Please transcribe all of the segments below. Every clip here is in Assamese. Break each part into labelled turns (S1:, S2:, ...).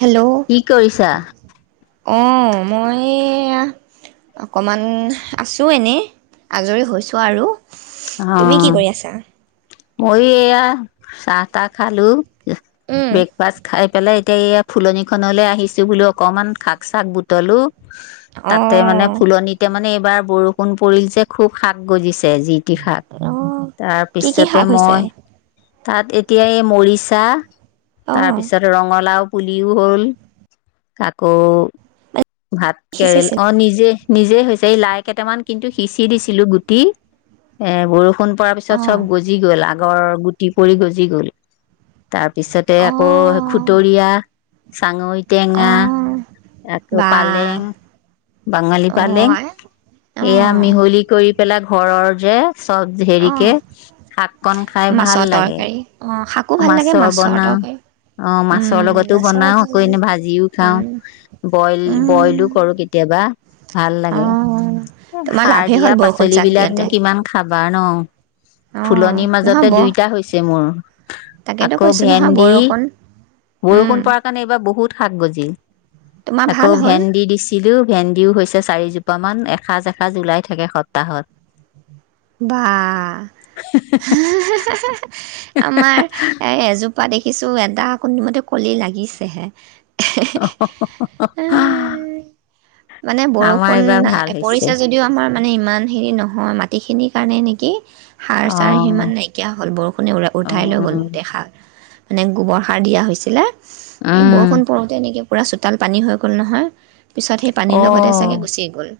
S1: হেল্ল'
S2: কি কৰিছা
S1: অঁ মই অকণমান আছোঁ এনেই আজৰি হৈছোঁ আৰু তুমি কি
S2: অ',
S1: কৰি আছা
S2: ময়ো এয়া চাহ তাহ খালো
S1: উম
S2: ব্ৰেকফাষ্ট খাই পেলাই এয়া ফুলনিখনলৈ আহিছো বোলো অকনমান শাক চাক বুটলো তাতে মানে
S1: অঁ
S2: ফুলনিতে মানে এইবাৰ বৰষুণ পৰিল যে খুব শাক গজিছে তি শাক
S1: অঁ কি কি
S2: তাৰপিছতে
S1: শাক হৈছে
S2: মই তাত এতিয়া এই মৰিচা তাৰ
S1: অঁ
S2: পিছতে ৰঙলাও পুলিও হ'ল আকৌ
S1: মানে
S2: ভাত কেৰেল
S1: সিঁচিছিল
S2: অ নিজে নিজে হৈছে এই লাই কেইটামান কিন্তু সিঁচি দিছিলো গুটি এ বৰষুণ পৰা পিছত
S1: অঁ
S2: চব গজি গ'ল আ গৰৰ গুটি পৰি গজি গ'ল তাৰ পিছতে আকৌ
S1: অঁ
S2: খুতৰীয়া টাঙৈ টেঙা
S1: অঁ
S2: আক
S1: বা
S2: পালেং বাঙালী
S1: অঁ
S2: পালেং এইয়া
S1: অঁ
S2: মিহলি কৰি পেলাই ঘৰৰ যে চব
S1: অঁ
S2: হেৰিকে শাক কন খাই ভাল
S1: মাছৰ
S2: লাগে
S1: তৰকাৰী অঁ শাকো ভাল লাগে
S2: মাছৰ বনাও
S1: তৰকাৰী
S2: অ মাছৰ
S1: উম
S2: লগতো
S1: মাছৰো
S2: বনাও
S1: ভাল
S2: আকৌ
S1: লাগে
S2: এনে ভাজিও খাও
S1: উম
S2: বইল
S1: উম
S2: বইলো কৰো কেতিয়াবা ভাল লাগে
S1: অঁ তোমাৰ
S2: সাৰ
S1: লাভেই
S2: দিয়া
S1: হ'ল বৰষুণ
S2: পাচলি
S1: জাক
S2: বিলাকনো
S1: দিয়াতে
S2: কিমান খাবা কান
S1: অ',
S2: ফুলনিৰ
S1: নহয়
S2: মাজতে
S1: ব
S2: দুইটা হৈছে মোৰ
S1: তাকেতো
S2: আকৌ
S1: কৈছো নহয়
S2: ভেন্দি
S1: বৰষুণ উম,
S2: বৰষুণ পাৰা কাৰণে এইবাৰ বহুত শাক গজিল
S1: তোমাৰ
S2: আকৌ
S1: ভাল হ'ল?
S2: ভেন্দি দিছিলো ভেন্দি দিও হৈছে চাৰিজোপামান এসাজ এসাজ উলাই থাকে সপ্তাহত
S1: বা হে হে হে আমাৰ এযো পা দেখিছোঁ এদা কোনোমতে কলি লাগিছেহে এহে হে এ মানে
S2: আমাৰ
S1: বৰষুণ
S2: এইবাৰ ভাল
S1: আ
S2: হৈছে
S1: পৰিছে যদিও আমাৰ মানে ইমান হেৰি নহয় ম টি খিনিৰ কাৰণে নেকি সাৰ
S2: অ
S1: চাৰ সিমান নাইকিয়া হ'ল বৰষুণে
S2: অ
S1: উঠাই লৈ গ'ল গোটেই সাৰ মানে গোবৰ সাৰ দিয়া হৈছিলে এই
S2: উম
S1: বৰষুণ পৰওঁতে এনেকে পূৰা চোতাল পানী হৈ গ'ল নহয় পিছত সেই
S2: অ
S1: পানীৰ লগতে চাগে গুচি গ'ল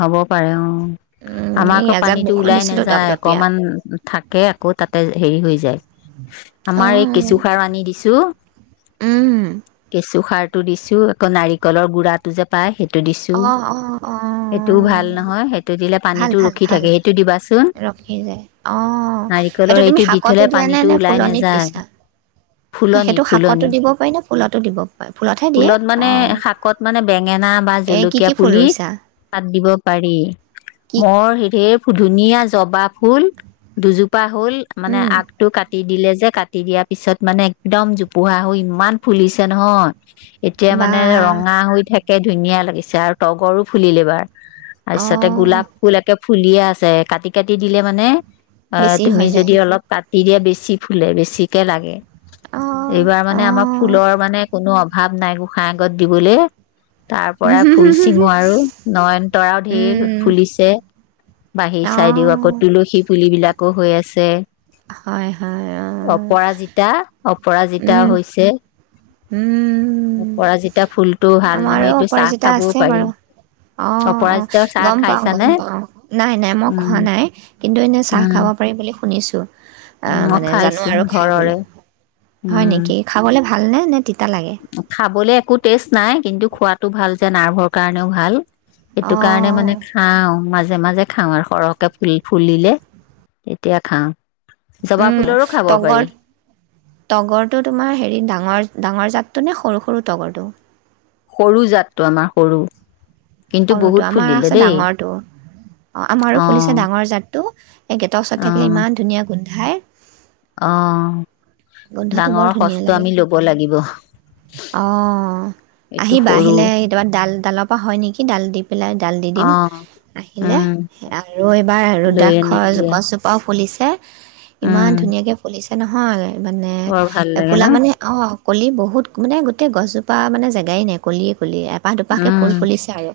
S2: হ'ব পাৰে অ
S1: উম,
S2: আমাৰ
S1: এই
S2: আকৌ
S1: এজাক
S2: পানীটো
S1: বৰষুণ
S2: ওলাই
S1: দিছিলো
S2: নাযায়
S1: দপদপীয়া।
S2: অকণমান থাকে আকৌ তাতে হেৰি হৈ যায় আমাৰ এই
S1: অ',
S2: কেঁচুসাৰ আনি দিছো
S1: উম,
S2: কেঁচুসাৰ টো দিছো আকৌ নাৰিকলৰ গুডৰা টো যে পাই সেইটো দিছো
S1: অ অ অ
S2: সেইটোও ভাল নহয় সেইটো দিলে
S1: ভাল,
S2: পানীটো
S1: ভাল,
S2: ৰখি
S1: ভাল
S2: থাকে সেইটো দিবাচোন
S1: ৰখি যায় অ',
S2: নাৰিকলৰ
S1: তুমি
S2: সেইটো দি
S1: শাকতো
S2: থলে
S1: দিয়া নে,
S2: পানীটো
S1: নে
S2: ওলাই
S1: ফুলনিত
S2: নাযায়
S1: দিছা?
S2: ফুলনিত
S1: সেইটো শাকতো
S2: ফুলনিত
S1: দিব পাৰি ন ফুলতো দিব পাৰি ফুলতহে দিয়ে
S2: ফুলত মানে
S1: অ
S2: শাকত মানে
S1: এ কি কি ফুল ৰুইছা
S2: বাত দিব পাৰি
S1: কি
S2: মই সেইেৰ শুধু ধুনীয়া জবা ফুল দু পা হ'ল মানে
S1: উম,
S2: আগটো কাটি দিলে যে কাটি দিয়াৰ পিছত মানে একদম জোপোহা হৈ ইমান ফুলিছে নহয় এতিয়া
S1: বা
S2: মানে ৰঙা হৈ থাকে ধুনীয়া লাগিছে আৰু তগৰো ফুলিল এইবাৰ তাৰপিছতে
S1: অ',
S2: গোলাপ ফুল একে ফুলিয়ে আছে কাটি কাটি দিলে মানে অ
S1: বেছি
S2: তুমি
S1: হৈ যায়
S2: যদি অলপ ক তেতিয়া বেছি ফুলে বেছিকে লাগে
S1: অ',
S2: এইবাৰ মানে আমাৰ
S1: অ',
S2: ফুলৰ মানে কোনো অ ভাৱ নাই গোঁসাঁ আগত দিবলৈ তাৰ পৰা ফুল চিঙো আৰু নয়নতৰাও ধেৰ
S1: উম,
S2: ফুলিছে বাহিৰ চাই দিও আকৌ
S1: অ',
S2: তুলসী পুলিবলাকো হৈ আছে
S1: হয়, হয়, অ',
S2: অপৰাজিতা অপৰাজিতা
S1: উম,
S2: হৈছে
S1: উম,
S2: পৰাজিতা ফুল টো ভাল নহয় এইটো চাহ খাবও পাৰি
S1: অঁ অঁ
S2: অপৰাজিতাৰ চাহ
S1: গম পাওঁ
S2: খাইছানে
S1: গম পাওঁ নাই নাই মই
S2: উম
S1: খোৱা নাই কিন্তু এনেই চাহ
S2: উম
S1: খাব পাৰি বুলি শুনিছোঁ অ
S2: মই
S1: মানে জানো
S2: খাইছো
S1: আৰু খাই বুলি
S2: ঘৰৰে
S1: হয়
S2: উম
S1: নেকি খাবলে ভ ভালনে নে নে তি
S2: খাবলে একো টেষ্ট নাই কিন্তু খোৱাতো ভাল যে নাৰ্ভৰ কাৰণেও ভাল সেইটো কাৰণে
S1: অ',
S2: মানে খাও মাজে মাজে খাওঁ আৰু সৰহকে ফুল ফুলিলে তেতিয়া খাওঁ জবা
S1: উম
S2: ফুলৰো খাব পাৰি
S1: তগৰ তগৰটো তোমাৰ হেৰি ডাঙৰ ডাঙৰ জাত তুনে সৰু সৰু তগৰ টো
S2: সৰু জাতটো আমাৰ সৰু কিন্তু
S1: সৰুটো
S2: বহুত
S1: আমাৰ
S2: ফুলিলে
S1: আছে
S2: দেই
S1: ডাঙৰটোও অ আমাৰো
S2: অ
S1: ফুলিছে ডাঙৰ জাত। তো এই গেট ওচৰত থাকিলে ইমান ধুনীয়া গোন্ধ গুন্ধায়
S2: অঁঃ
S1: গোন্ধটো বৰ ধুনীয়া লাগে
S2: লাগিব
S1: অঁঃ
S2: এইটো
S1: আহিবা
S2: সৰু
S1: আহিলে কেতিয়াবা ডাল ডালৰ পৰা হয় নেকি ডাল দি পেলাই ডাল দি
S2: অ
S1: দিম আহিলে
S2: উম
S1: আৰু এইবাৰ
S2: লৈ আনিম
S1: ৰুদ্ৰাশৰ
S2: দিয়া
S1: গছজোপাও ফুলিছে। ইমান
S2: উম
S1: ধুনীয়াকে ফুলিছে। এ নহ'য়। মানে
S2: বৰ ভাল লাগে ন
S1: ফুলা মানে অঁঁ কলি বহুত মানে গোটেই গছজোপা মানে জেগাই নাই কলিয়ে। ফুলি এপাহ দুপাহকে
S2: উম
S1: ফুল ফুলিছে আৰু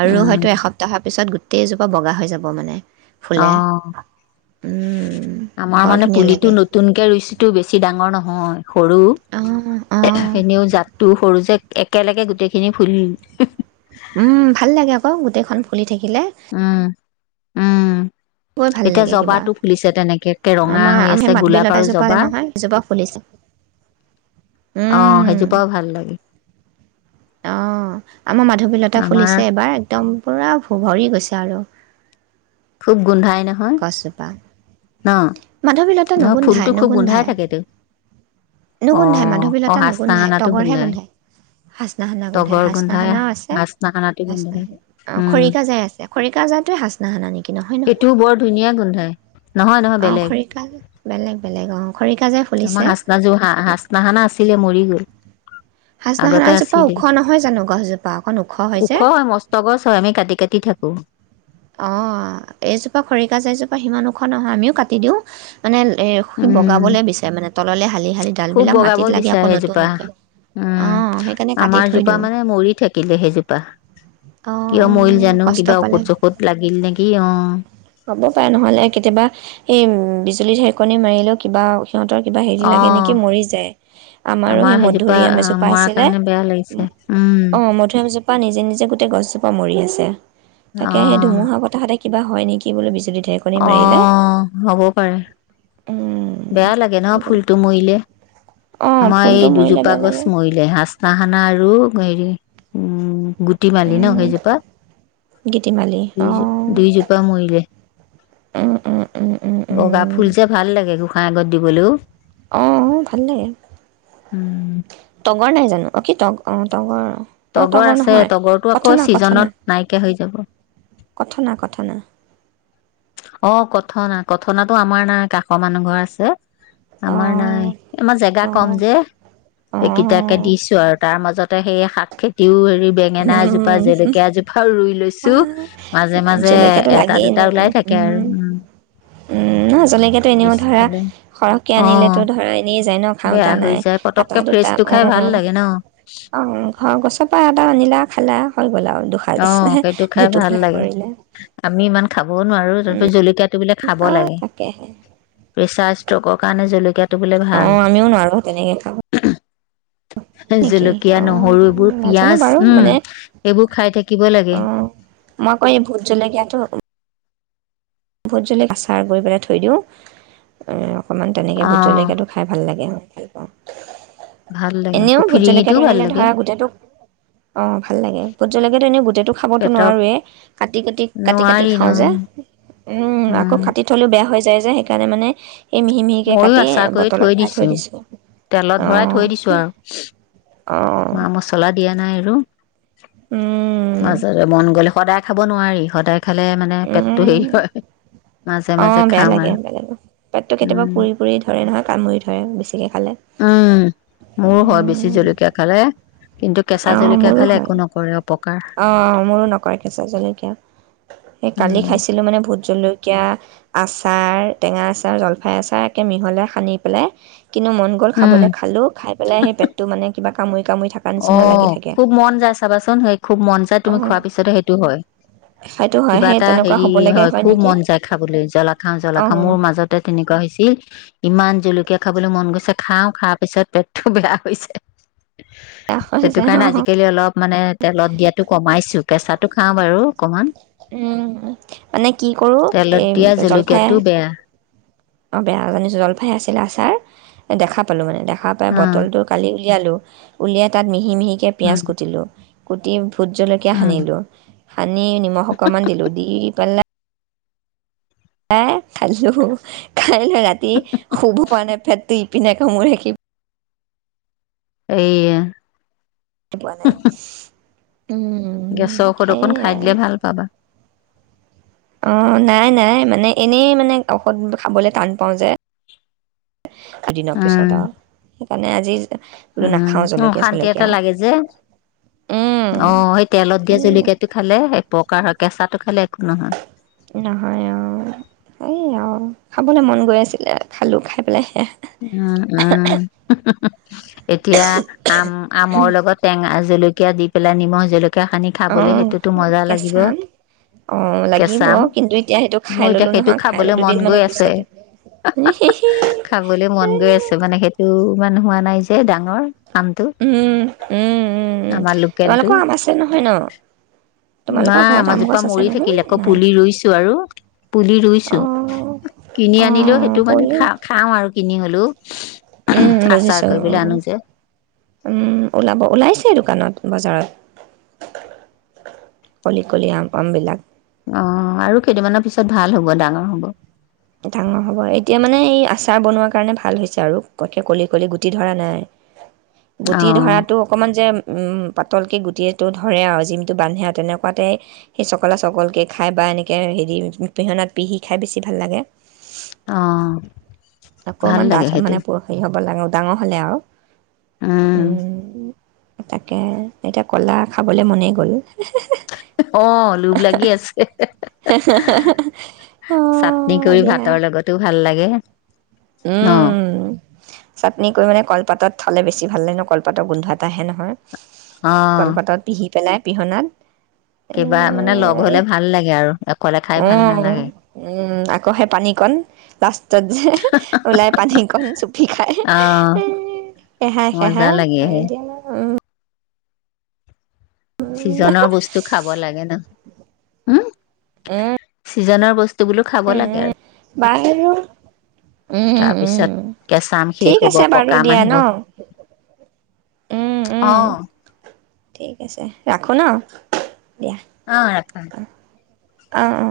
S1: আৰু
S2: উম
S1: হয়তো এসপ্তাহৰ পিছত গোতেই গোতেই জোপা বগা হৈ যাব মানে
S2: অ
S1: ফুলে উম,
S2: আমাৰ
S1: বৰ
S2: মানে
S1: ধুনীয়া
S2: পুলিটো
S1: লাগে
S2: নতুনকে ৰুইছোঁ টো বেছি ডাঙৰ নহয়
S1: অঁ
S2: সৰু
S1: অঁ
S2: এনেও জাতটো সৰু যে। একেলগে গোটেই খিনি ফুলিল।
S1: উম ভাল লাগে আকৌ গোটেইখন ফুলি থাকিলে। থাকিলে
S2: উম উম। এতিয়া
S1: কিবা
S2: জবাটো ফুলিছে তেনেকে একে ৰঙা
S1: আমাৰ
S2: হৈ
S1: আমি
S2: আছে
S1: মাধুৰী
S2: গোলাপ আৰু
S1: লতাজোপা
S2: জবা
S1: নহয় সেইজোপা ফুলিছে
S2: অঁঃ সেইজোপাও ভাল লাগে।
S1: অ আমাৰ মাধৱিলতা
S2: আমাৰ
S1: ফুলিছে এবাৰ একদম পূৰা ভ ভৰি গৈছে আৰু
S2: খুব গোন্ধাই নহয়
S1: গছজোপা
S2: ন
S1: মাধৱীলতা
S2: নহয়
S1: নুগোন্ধাই
S2: ফুলটো খুব গোন্ধাই
S1: নুগোন্ধাই
S2: থাকেতো অ
S1: নুগোন্ধাই
S2: অ
S1: মাধৱীলতা নুগোন্ধাই
S2: হাচনাহানাটো
S1: তগৰহে গোন্ধাই হাজনাসানা গোন্ধাই হাজনা সানাও আছে
S2: হাচনাহানাটো গোন্ধাই উম
S1: খৰিকা যাই আছে খৰিকাযাই টোয়েই হাজনা খানা নেকি
S2: সেইটোও বৰ ধুনীয়া। গোন্ধাই নহয় নহয়
S1: অ
S2: বেলেগ
S1: খৰিকাল বেলেগ বেলেগ আহ।
S2: আমাৰ হাজনাযোৰ হাজনা সানা আছিলে মৰি গল আগতে
S1: হাচনাহানাজোপা
S2: আছিলে
S1: ওখ নহয় জানো গছজোপা অকণ যে
S2: ওখ হয় মস্ত গছ হয় আমি কাটি কাটি থাকো
S1: অ এইজোপা খৰিকাজা এজোপা সিমান ওখ নহয় আমিও কাটি দিওঁ মানে এ সি
S2: উম
S1: বগাবলৈ বিচাৰে মানে তললে হালি শালি ডাল
S2: খুব
S1: বিলাক
S2: বগাব
S1: মাটিত লাগি
S2: বিচাৰে
S1: আকৌ নতুন
S2: সেইজোপা
S1: উঠে,
S2: উম
S1: অঁ সেইকাৰণে কাটি
S2: আমাৰ
S1: থৈ
S2: জোপা
S1: দিওঁ,
S2: মানে মৰি থাকিলে সেইজোপা
S1: অঁ
S2: কিয় মৰিল জানো
S1: কষ্ট
S2: কিবা
S1: পালে।
S2: ঔষধ চৌষধ লাগিল নেকি অ
S1: হ'ব পাৰে নহ'লে কেতিয়াবা এই উম বিজুলী ঢেৰেকণী মাৰিলেও কিবা সিহতৰ কিবা হেৰি
S2: অ
S1: লাগে নেকি মৰি যায়, আমাৰো
S2: আমাৰ
S1: সেই
S2: সেইজোপা
S1: মধুৰি আম
S2: আহ
S1: এজোপা
S2: মৰাৰ
S1: আছিলে
S2: কাৰণে বেয়া লাগিছে উম
S1: অঁ মধুুৰিআমজোপা নিজে- নিজে গোটেই গছজো পোৱা মৰি আছে।
S2: অ
S1: তাকেহে এই ধুমূহা বতাহতে কিবা হয় নেকি বোলে বিজুলী ঢেৰেকণি মাৰিলে
S2: অঁ, হ'ব পাৰে। বেয়া লাগে ন
S1: উম,
S2: ফুলটো মৰিলে,
S1: অ',
S2: আমাৰ এই
S1: ফুলটো মৰিলে
S2: দুজোপা
S1: বেয়া
S2: গছ
S1: লাগে,
S2: মৰিলে হাজনা হানা আৰু হেৰি, উম গুটি মালি ন
S1: উম
S2: সেইজোপা
S1: গীতিমালি
S2: দুইজো
S1: অ',
S2: দুইজোপা মৰিলে,
S1: উম, উম, উম, উম,
S2: বগা
S1: উম,
S2: ফুল যে ভাল লাগে [unintelligible] আগত দিবলৈও।
S1: অঁ ভাল লাগে,
S2: উম
S1: তগৰ নাই জানো অ কি তগ অঁ তগৰ অ',
S2: তগৰ আছে
S1: নহয়
S2: তগৰটো আকৌ
S1: কথনা, কথনা,
S2: ছিজনত নাইকিয়া হৈ যাব।
S1: কথনা, কথনা
S2: অঁ কথনা, কথনাতো আমাৰ নাই কাষৰ মানুহ ঘৰৰ আছে। আমাৰ নাই,
S1: অ',
S2: আমাৰ জেগা কম
S1: অ',
S2: যে এইকেইটাকে
S1: অ',
S2: দিছো আৰু তাৰ মাজত। ত সেই শাক খেতিও হেৰি বেঙেনা এজোপা
S1: উম,
S2: জলকীয়া এ জোপাও ৰুই লৈছো, মাজে-মাজে
S1: জলকীয়াটো
S2: এটা
S1: লাগেই ন
S2: দুটা ওলাই থাকে।
S1: উম,
S2: আৰু উম
S1: উম নহয় জলকীয়াটো ইনেও ধৰা
S2: পিছফালে
S1: সৰহকৈ
S2: অ
S1: আনিলেতো ধৰা এনে
S2: বেয়া
S1: খাওতা
S2: হৈ
S1: নাই,
S2: যায়
S1: এটা
S2: পতককে
S1: দুটা
S2: ফ্ৰেচটো
S1: অ,
S2: খাই ভাল লাগে ন
S1: অ ঘৰৰ গছৰ পৰা নিলা খালা হৈ গ'ল আৰু। দুসাঁজ
S2: অঁ, সেইটো খাই ভাল
S1: দুটুকুৰা
S2: লাগে,
S1: কৰিলে
S2: আমি ইমান খাই খাবও নোৱাৰোঁ,
S1: উম,
S2: [unintelligible] জলকীয়াত [unintelligible] খাব
S1: অ',
S2: লাগে,
S1: তাকেহে
S2: প্ৰেচাৰ ষ্ট্ৰ'কৰ কাৰনে জলকীয়া
S1: অঁ আমিও নোৱাৰো তেনেকে খাব। নেকি
S2: জলকীয়া
S1: অ',
S2: নহৰু এইবোৰ পিয়াজ উম এইবোৰ থাকিব লাগে
S1: অঁ মই আকৌ এই ভূতজলেকীয়াতো ভূতজলকীয়াৰ আচাৰ কৰি পেলাই থৈ দিওঁ অকমান তেনেকে
S2: অ
S1: ভোট জলকীয়াটো খাই ভাল লাগে, ভাল পাওঁ,
S2: ভাল লাগে
S1: এনেও
S2: আকৌ
S1: ভোট
S2: ফিৰিঙিটোও
S1: জলকীয়াটো
S2: ভাল
S1: আনিলে ধৰা
S2: লাগে
S1: গোটটোক, অঁ ভাল লাগে ভোত জলকীয়াটো আনি গোটেইটো খাবতো
S2: পেটক
S1: নোৱাৰোয়েই কাটি কাটি, কাটি-কাটি
S2: নোৱাৰি ন
S1: খাওঁ যে। উম আকৌ কাটি থলো বেয়া হৈ হৈছে বুজাই যায় সেইকাৰণে মানে এই মিহি মিহিকৈ
S2: ময়ো
S1: কাটি
S2: আচা কৰি
S1: বটলত
S2: থৈ
S1: ভৰাই
S2: দিছো
S1: দিছোঁ
S2: তেলত ভৰাই
S1: অঁ
S2: থৈ দিছো আৰু
S1: অঁ
S2: মা মচলা দিয়া নাই আৰু
S1: উম,
S2: তাৰছতে মন গ'লে সদায় খাব নোৱাৰি সদায় খালে মানে পেটটো
S1: উম
S2: হেৰি হয় মাজে
S1: অ
S2: মাজে
S1: বেয়া
S2: খাম
S1: লাগে
S2: আৰু
S1: সেে পেটটো কেতিয়াবা
S2: উম
S1: পুৰি পুৰি ধৰে নহয় কামুৰি ধৰে বেছিকে খালে
S2: উম মোৰো হয় বেছি
S1: উম,
S2: জলকীয়া খালে কিন্তু কেঁচা জলকীয়া খালে একো নকৰে অপকাৰ
S1: অ মোৰো নকৰে কেৈছো জলকীয়া স কালি
S2: উম
S1: খাইছিলো মানে ভোত জলকীয়া আছে আচাৰ টেঙা আচাৰ জলফাই আচাৰ একে মিহলাই সানি পেলাই কিন্তু মন গ'ল
S2: উম
S1: খাবলৈ খালোঁ খাই পেলাই সেই পেটটো মানে কিবা কাম হয়
S2: অ খুব মন যায় চাবাচোন সেই খুব খুব মন যায়
S1: অ
S2: তুমি খোৱাৰ পিছতে সেইটো হয়
S1: সেইটো হয়
S2: কিবা
S1: সেই
S2: এটা
S1: তেনেকুৱা
S2: হেৰি
S1: হ'ব লাগে
S2: হয় খুব
S1: নেকি
S2: মন যায় খাবলৈ জলা খাও জ্বলা
S1: অ
S2: খাও মোৰ মাজতে তেনেকুৱা হৈছিল ইমান জলকীয়া খাবলৈ মন গৈছে খাও খাৰ পিছত পেটটো বেয়া হৈছে
S1: বেয়া হৈ
S2: সেইটো
S1: যায় অ
S2: কাৰণে আজিকালি অলপ মানে তেলত দিয়াতো কমাইছো কেঁচাো খাও বাৰু অকমান
S1: উম মানে কি কৰো
S2: তেলত দিয়া
S1: এই
S2: জলকীয়াটো
S1: জলফাই
S2: বেয়া
S1: অ বেয়া জানিছো জলফাই আছিল আচাৰ দেখা পালো মানে দেখ দো পায়
S2: অ
S1: বটলটো কালি উলিয়ালো উলিয়াই তাত মিি মি মিহিকে
S2: উম
S1: পিয়াজ কুটিলো কুটি ভোট জলকীয়া
S2: উম
S1: সানিলোঁ সানি নিমখ অকমান দিলোঁ দি পেলা আ খালোঁ খাই ল ৰাতি শুব পৰা নাই ফেটটো ইপিনে কৈ মই ৰাখিব
S2: এইে
S1: সপ ন [unintelligible]
S2: গেছৰ ঔষধ অকণ খাই দিলে ভাল পাবা
S1: অ নাই নাই মানে এনেই মানে ঔষধ খাবলৈ টান পাওঁ যে যদিনা পইছা
S2: উম
S1: দা মানে আজি বোলো
S2: উম
S1: নাখাওঁ
S2: অ
S1: জলকীয়া
S2: শান্তি এটা
S1: চলকীয়া
S2: লাগে যে
S1: উম
S2: অ সেই তেলত দিয়ে
S1: সেই
S2: জলকীয়াটো খালে অপকাৰ হয় কেঁচাটো খালে একো নহয়
S1: নহয় অ সেই আও খাবলৈ মন গৈ আছিলে খালো খাই পেলাই শেষ
S2: উম উম হুমহু হুম এতিয়া আম আমৰ লগত টেঙা জলকীয়া জলকীয়া দি পেলাই নিমখ জলকীয়া সানি
S1: অ
S2: খাবলৈ সেইটোতো মজা লাগিব
S1: কেঁচা আম অ লাগিব
S2: কেঁচা আম
S1: কিন্তু এতিয়া সেইটো
S2: মোৰ
S1: খাই
S2: এতিয়া
S1: ললো
S2: সেইটো
S1: নহয় খাই
S2: খাবলৈ মন
S1: দুদিন
S2: গৈ
S1: মানৰ
S2: আছে
S1: পিছতে হিহি
S2: খাবলৈ মন গৈ আছে মানে সেইটো ইমান হোৱা নাই যে এ ডাঙৰ নামটো
S1: উম উম
S2: আমাৰ লোকেলটো
S1: তোমালোকৰ আম আছে নহয় ন
S2: না
S1: তোমালোকৰ ঘৰত আম
S2: আমজোপা
S1: গছ আছে
S2: মৰি
S1: নহয়
S2: থাকিল আকৌ
S1: নাই
S2: পুলি ৰুইছো আৰু পুলি ৰুইছো
S1: অঁ
S2: কিনি আনিলেও সেইটো
S1: অঁ
S2: মানে
S1: পৰিল
S2: খাম কিনি হলো
S1: উম বুজিছো
S2: যে
S1: উম ওলাব ওলাইছে দোকানত বজাৰত কলি কলি আম পাম আমবিলাক
S2: অ আৰু কেইদিনমানৰ পিছত ভাল হ'ব ডাঙৰ হ'ব
S1: ডাঙৰ হব এতিয়া মানে এই আচাৰ বনোৱা কাৰণে ভাল হৈছে আৰু কতকে কলি কলি গুটি ধৰা নাই
S2: অ
S1: গুটি ধৰাটো অকমান যে উম পাতলকে গুটিটো ধৰে আৰু জিমটো বান্ধে আৰু তেনেকোৱাতে সেই চকলা চকলকে খাই বা এনেকৈ হেৰি পিহনাত পিহি খাই বেছি ভাল লাগে
S2: অ ভাল
S1: অকমান
S2: লাগে
S1: ডাঠ
S2: সেইটো
S1: মানে পৰহি হ'ব লাগে ডাঙৰ হ'লে আৰু
S2: উম
S1: তাকে এতিয়া কলা খাবলে মনেই গ'ল
S2: অ লোভ লাগি আছে
S1: হে হে হে হে অ
S2: চাটনি
S1: হয়
S2: কৰি
S1: দিয়া
S2: ভাতৰ লগতো ভাল লাগে ন
S1: উম চাটনি কৰি মানে কলপাতত খালে বেছি ভাল লাগে ন কলপাতৰ গোন্ধ এটা আহে নহয়
S2: অ
S1: কলপাতত পিহি পেলাই পিহনাত এ
S2: কিবা মানে লগ হলে ভাল লাগে আৰু অকলে খাই ভাল
S1: উম
S2: নালাগে
S1: উম আকৌ সেই পানী কণ লাষ্টত যে ওলাই পানীকন চুপি খাই
S2: অ
S1: এ এহাই
S2: মজা
S1: খেহাই এ
S2: লাগে হে
S1: হয় দিয়া উম
S2: চিজনৰ বস্তু খাব লাগে ন উম
S1: উম
S2: সিজনৰ বস্তু। বোলো খাব লাগে। আৰু
S1: বাৰু উম উম
S2: তাৰপিছত কেঁচাম শেষ
S1: ঠিক
S2: হব
S1: আছে বাৰু
S2: পকাম
S1: দিয়া ন
S2: আহিব
S1: উম উম
S2: অহ।
S1: ঠিক আছে ৰাখো ন দিয়া।
S2: অ ৰাখা।
S1: অহ অ।